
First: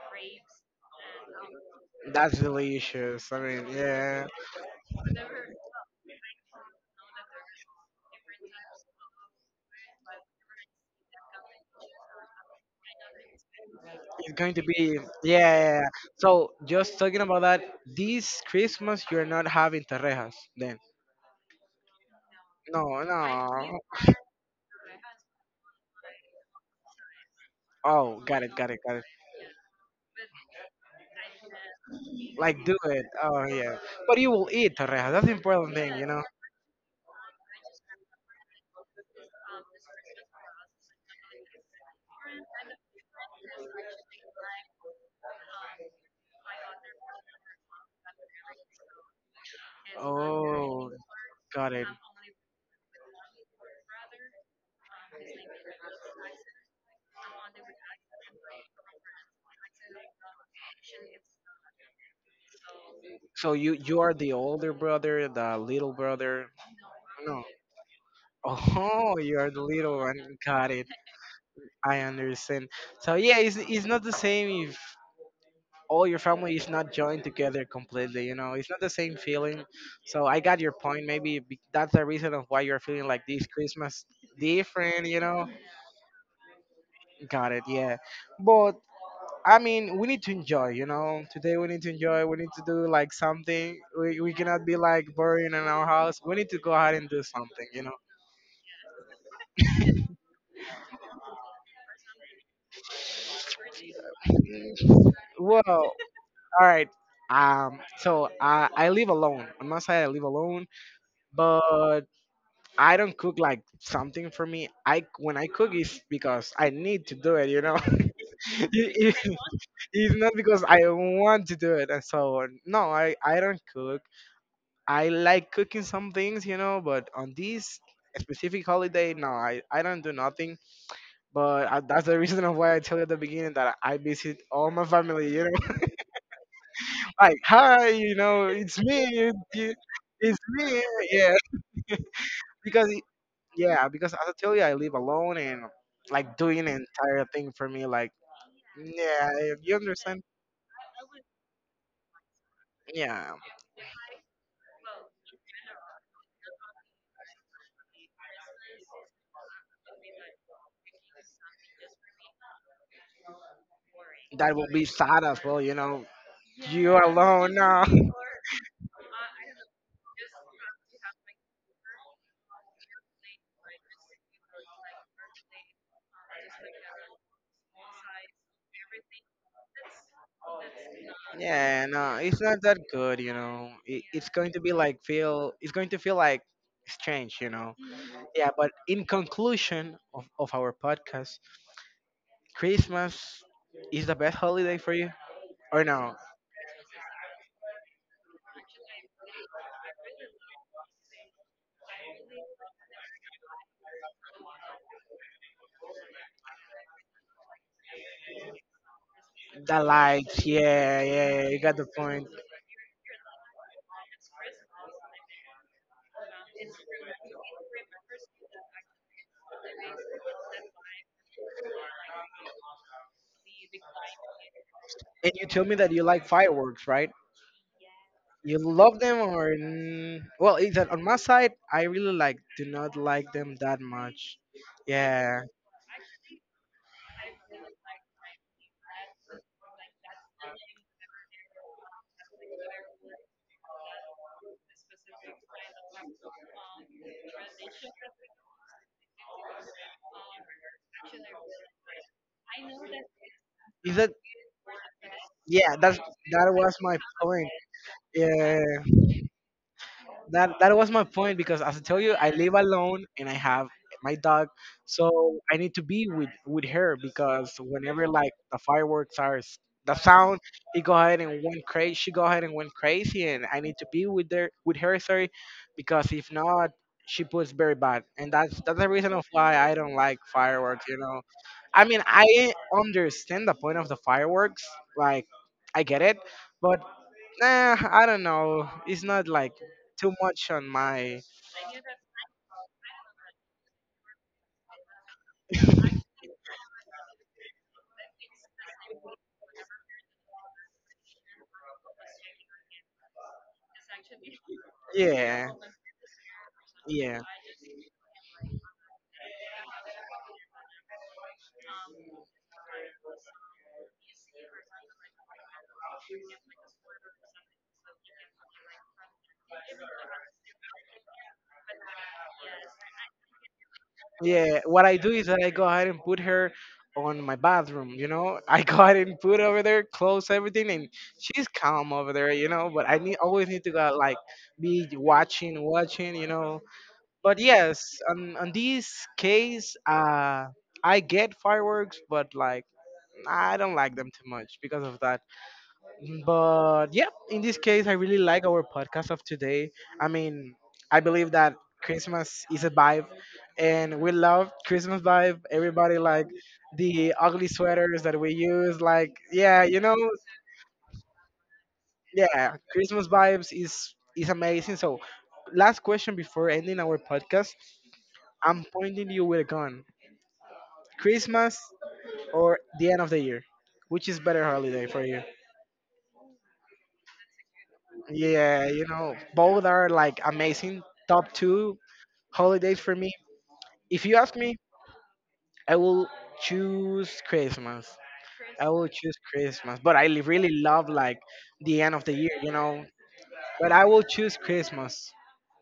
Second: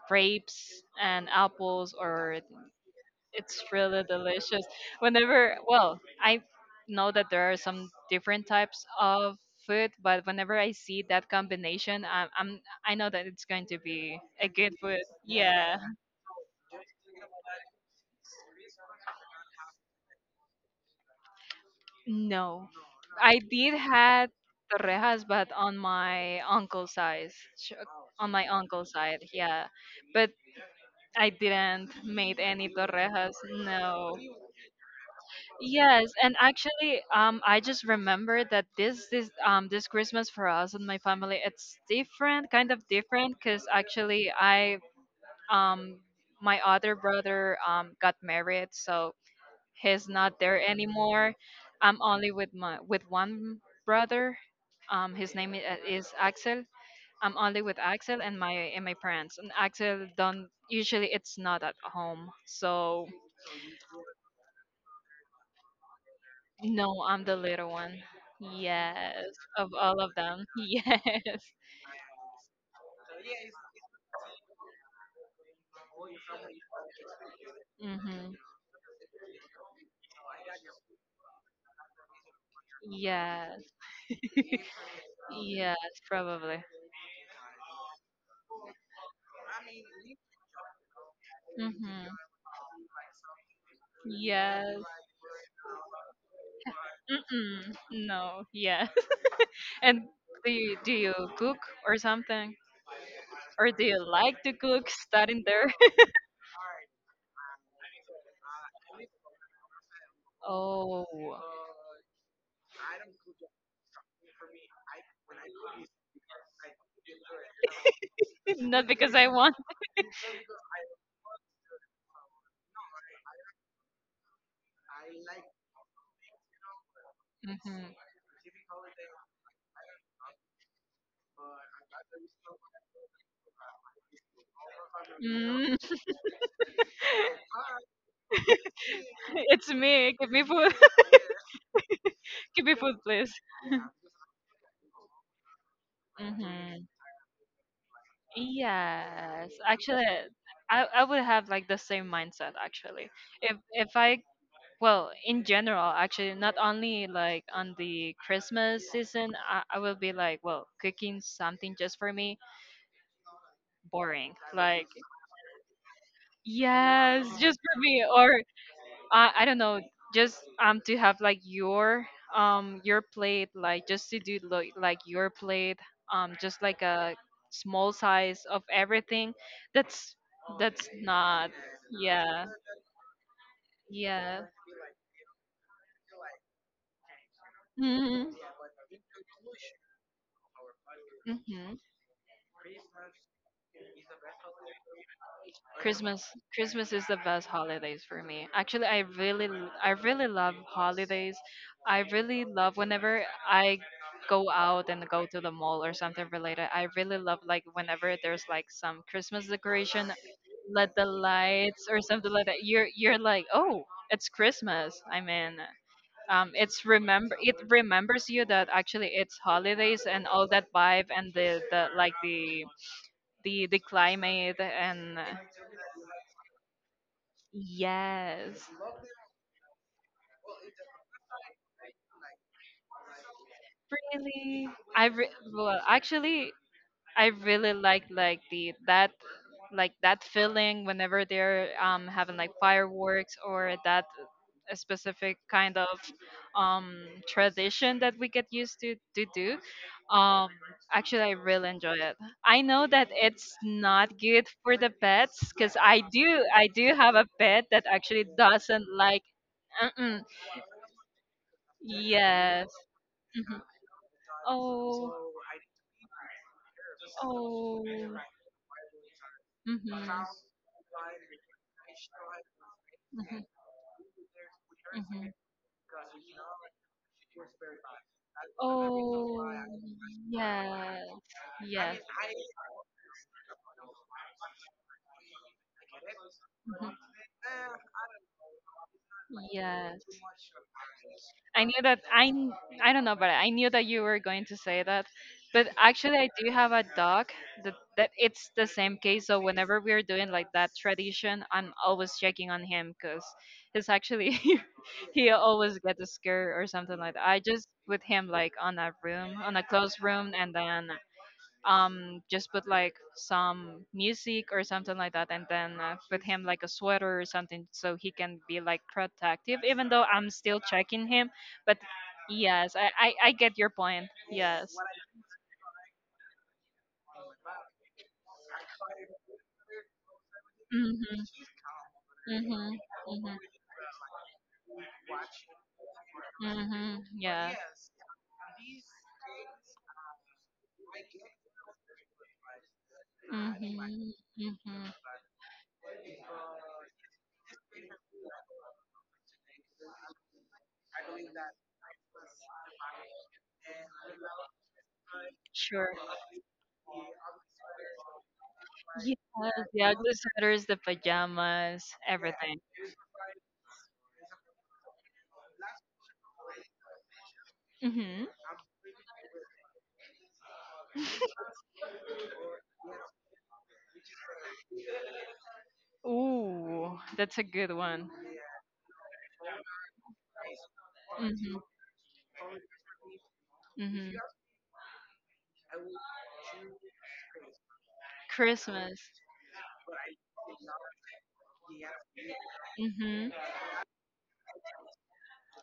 S2: grapes and apples
S1: That's
S2: or—
S1: delicious. I
S2: it's
S1: mean,
S2: really
S1: yeah.
S2: delicious. Whenever, well, I know that there are some different types of food, but whenever I see that combination, I know that it's going to be
S1: It's
S2: a
S1: going to
S2: good
S1: be,
S2: food.
S1: yeah. Yeah,
S2: Yeah.
S1: yeah. So just talking about that, this Christmas you're not having torrejas then.
S2: No,
S1: No,
S2: I did
S1: no.
S2: had torrejas, but on my uncle's side, sh-
S1: Oh,
S2: on
S1: got
S2: my
S1: it, got it,
S2: uncle's
S1: got it.
S2: side, yeah. But I didn't made
S1: Like
S2: any
S1: do it.
S2: torrejas.
S1: Oh yeah. But
S2: No.
S1: you will eat torrejas. That's the important thing, you
S2: Yes,
S1: know.
S2: and actually, I just remember that this Christmas for us and my family, it's different, kind of different, because actually I um my other brother got married, so he's not there
S1: Oh,
S2: anymore.
S1: got it.
S2: I'm only with my, with one brother. His name is Axel. I'm only with Axel and my parents. And Axel don't usually, it's not at home. So
S1: So you are the older brother, the little brother.
S2: no, I'm the
S1: No.
S2: little one.
S1: Oh, [laughs]
S2: Yes,
S1: you are the
S2: of
S1: little
S2: all of
S1: one.
S2: them. [laughs]
S1: Got it.
S2: Yes.
S1: I understand. So yeah, it's not the same if all your family is not joined together completely,
S2: Mhm.
S1: you know. It's not the same feeling. So I got your point. Maybe that's the reason of why you're feeling like this
S2: Yes.
S1: Christmas
S2: [laughs]
S1: different, you know.
S2: Yes, probably.
S1: Got it, yeah. But I mean, we need to enjoy, you know. Today we need to
S2: Mhm.
S1: enjoy, we need to do like something. We cannot be
S2: Yes.
S1: like boring in our house. We need to go out and do something,
S2: Mm-mm.
S1: you know.
S2: No, yeah. [laughs] And do you cook or something? Or do you like to cook studying
S1: Well,
S2: there?
S1: all
S2: [laughs]
S1: right, so I live alone. I'm not saying I live alone,
S2: Oh,
S1: but I don't cook like something for me. I, when I cook is because I need to do it. You know, [laughs]
S2: [laughs] not because
S1: It-
S2: I
S1: it-
S2: want.
S1: it's not because I want to do it and so on. No, I don't cook. I like cooking some things, you know, but on this
S2: Hmm.
S1: specific holiday, no, I don't do nothing. But I, that's the [laughs] reason of why I tell you at the beginning that I visit all my family. You know,
S2: Mm.
S1: [laughs] like hi, you know, it's me,
S2: [laughs] It's me. Give
S1: it's
S2: me food.
S1: me, yeah.
S2: [laughs] Give me
S1: Because,
S2: food, please.
S1: yeah, because as I tell you, I live alone and like doing an
S2: Hmm.
S1: entire thing for me. Like, yeah,
S2: Yes,
S1: if you
S2: actually,
S1: understand?
S2: I would have like the same mindset actually.
S1: Yeah,
S2: If I— well, in general, actually, not only like on the Christmas season, I will be like, well, cooking something just for me, boring.
S1: that will be
S2: Like,
S1: sad as well, you know. You
S2: yes, [laughs]
S1: alone
S2: just for
S1: now.
S2: me,
S1: [laughs]
S2: or I don't know, just to have like your, your plate, like just to do like your plate, just like a small size of everything. That's that's not—
S1: Yeah, no, it's
S2: yeah,
S1: not that good, you know. It, it's
S2: yeah.
S1: going to be like feel, it's going to feel like strange, you know.
S2: Mm-hmm.
S1: Yeah, but in conclusion of our podcast,
S2: Mm-hmm.
S1: Christmas is the best holiday for you. Or no,
S2: Christmas. Christmas is the best holidays for me. Actually, I really I really love holidays. I really love whenever I go out and go to the mall or something related. I really love, like, whenever there's like some Christmas
S1: the
S2: decoration,
S1: lights.
S2: let
S1: Yeah,
S2: the
S1: yeah, you got
S2: lights
S1: the
S2: or
S1: point.
S2: something like that. You're like, "Oh, it's Christmas." I mean, it remembers you that actually it's holidays and all that vibe and the like the climate and
S1: And you told me that you like fireworks, right? You
S2: yes,
S1: love them or well, is that on my side? I really like do not like them that much.
S2: really, I
S1: Yeah.
S2: well, actually, I really like the that like that feeling whenever they're having like fireworks, or that a specific kind of, um tradition that we get used to do, um actually, I really enjoy it. I know that it's
S1: Is
S2: not
S1: that,
S2: good for the pets because
S1: yeah? That's that
S2: I
S1: was
S2: do
S1: my
S2: have a
S1: point.
S2: pet that actually
S1: Yeah.
S2: doesn't like— [clears throat]
S1: That that was my point because as I tell you, I live
S2: Yes.
S1: alone and I
S2: Mhm.
S1: have my dog,
S2: Oh.
S1: so I need to be with her because
S2: Oh.
S1: whenever like the fireworks are
S2: Mhm.
S1: the sound, it go ahead and went crazy. She go ahead and went crazy,
S2: Mhm.
S1: and I need to be with her with her. Sorry,
S2: Mhm.
S1: because if not, she puts very bad, and that's the reason of
S2: Oh.
S1: why I don't like fireworks. You
S2: Yes.
S1: know, I
S2: Yes.
S1: mean, I understand the point of the fireworks, like I get it, but
S2: Mhm.
S1: nah, I don't know. It's not like
S2: Yes.
S1: too much on my.
S2: I knew that I don't know, but I knew that you were going to say that. But actually, I do have a dog that, it's the same case. So whenever we're doing like that tradition, I'm always checking on him because it's actually [laughs] he
S1: Yeah,
S2: always gets scared or something like
S1: yeah,
S2: that. I just put him like on a room, on a closed room, and then just put like some music or something like that, and then put him like a sweater or something so he can be like protective, even though I'm still checking him. But yes, I get your point,
S1: yeah.
S2: yes.
S1: What I do is that I go ahead and put her on my bathroom. You know, [laughs] I go ahead and put over there, close everything, and
S2: Hmm.
S1: she's calm over there. You know,
S2: Hmm.
S1: but I need always need to go like be watching, watching. You
S2: Hmm.
S1: know,
S2: Hmm.
S1: but
S2: Yeah.
S1: yes, on this case, I get fireworks, but like
S2: Hmm.
S1: I don't like them too much
S2: Hmm.
S1: because of that. But yeah, in this case, I really like our podcast of today. I mean, I believe that Christmas is a vibe, and we love Christmas vibe.
S2: Sure.
S1: Everybody like the ugly sweaters that we use. Like,
S2: Yes, yeah,
S1: yeah, you
S2: the
S1: know,
S2: ugly sweaters, the pajamas,
S1: yeah,
S2: everything.
S1: Christmas vibes is amazing. So, last question before ending our podcast,
S2: Hmm.
S1: I'm pointing you with a gun. Christmas or the end of the year, which is better holiday for you?
S2: Ooh, that's a good one.
S1: Yeah, you know, both are like amazing top
S2: Hmm.
S1: two holidays for me. If
S2: Hmm.
S1: you ask me, I will choose Christmas. I will
S2: Christmas.
S1: choose Christmas, but I really love like the end of the year, you know.
S2: Hmm.
S1: But I will choose Christmas.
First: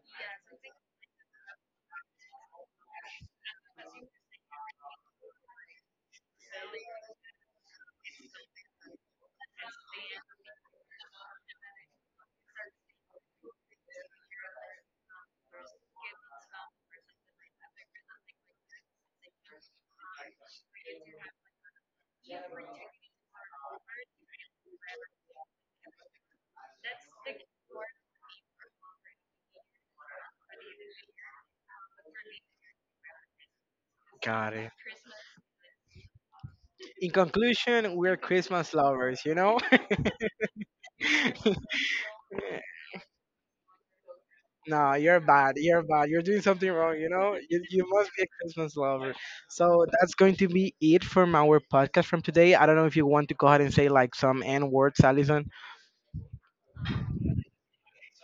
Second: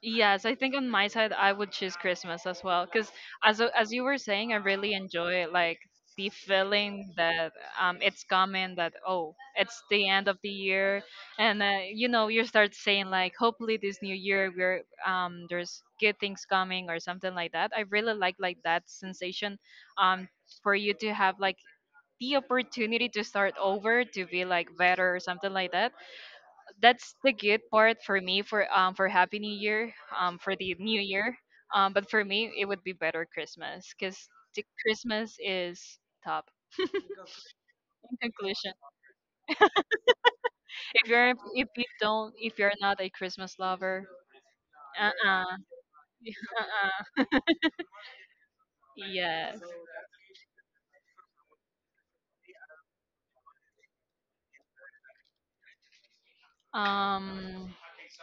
S2: Yes, I think on my side I would choose Christmas as well because, as you were saying, I really enjoy like the feeling that, it's coming, that oh, it's the end of the year, and you start saying like, hopefully this new year we're there's good things coming or something like that. I really like that sensation, um for you to have like the opportunity to start over, to be like better or something like that. That's the good part for me, for happy new year, for the new year, but for me it would be better Christmas because
S1: Got
S2: the
S1: it.
S2: Christmas is top.
S1: In conclusion, we're
S2: In
S1: Christmas
S2: conclusion,
S1: lovers, you know.
S2: if you're—
S1: [laughs]
S2: if you're not a Christmas lover—
S1: No, you're
S2: uh-uh.
S1: bad. You're bad. You're doing something wrong, you
S2: Uh-uh.
S1: know? You must be a Christmas lover.
S2: [laughs] Yes.
S1: So that's going to be it from our podcast from today. I don't know if you want to go ahead and say like some N words, Allison.
S2: um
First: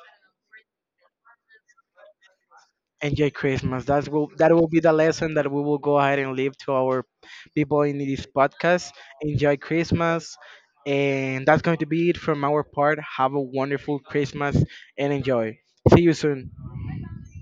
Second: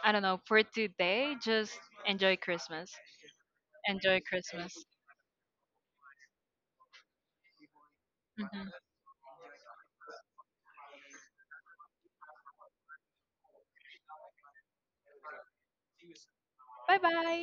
S2: I don't know, for today just enjoy Christmas.
S1: Enjoy Christmas. That's
S2: Enjoy
S1: will that will
S2: Christmas.
S1: be the lesson that we will go ahead and leave to our people in this
S2: Hmm.
S1: podcast. Enjoy Christmas. And that's going to be it from our part. Have a wonderful Christmas and enjoy. See you soon.
S2: Bye bye.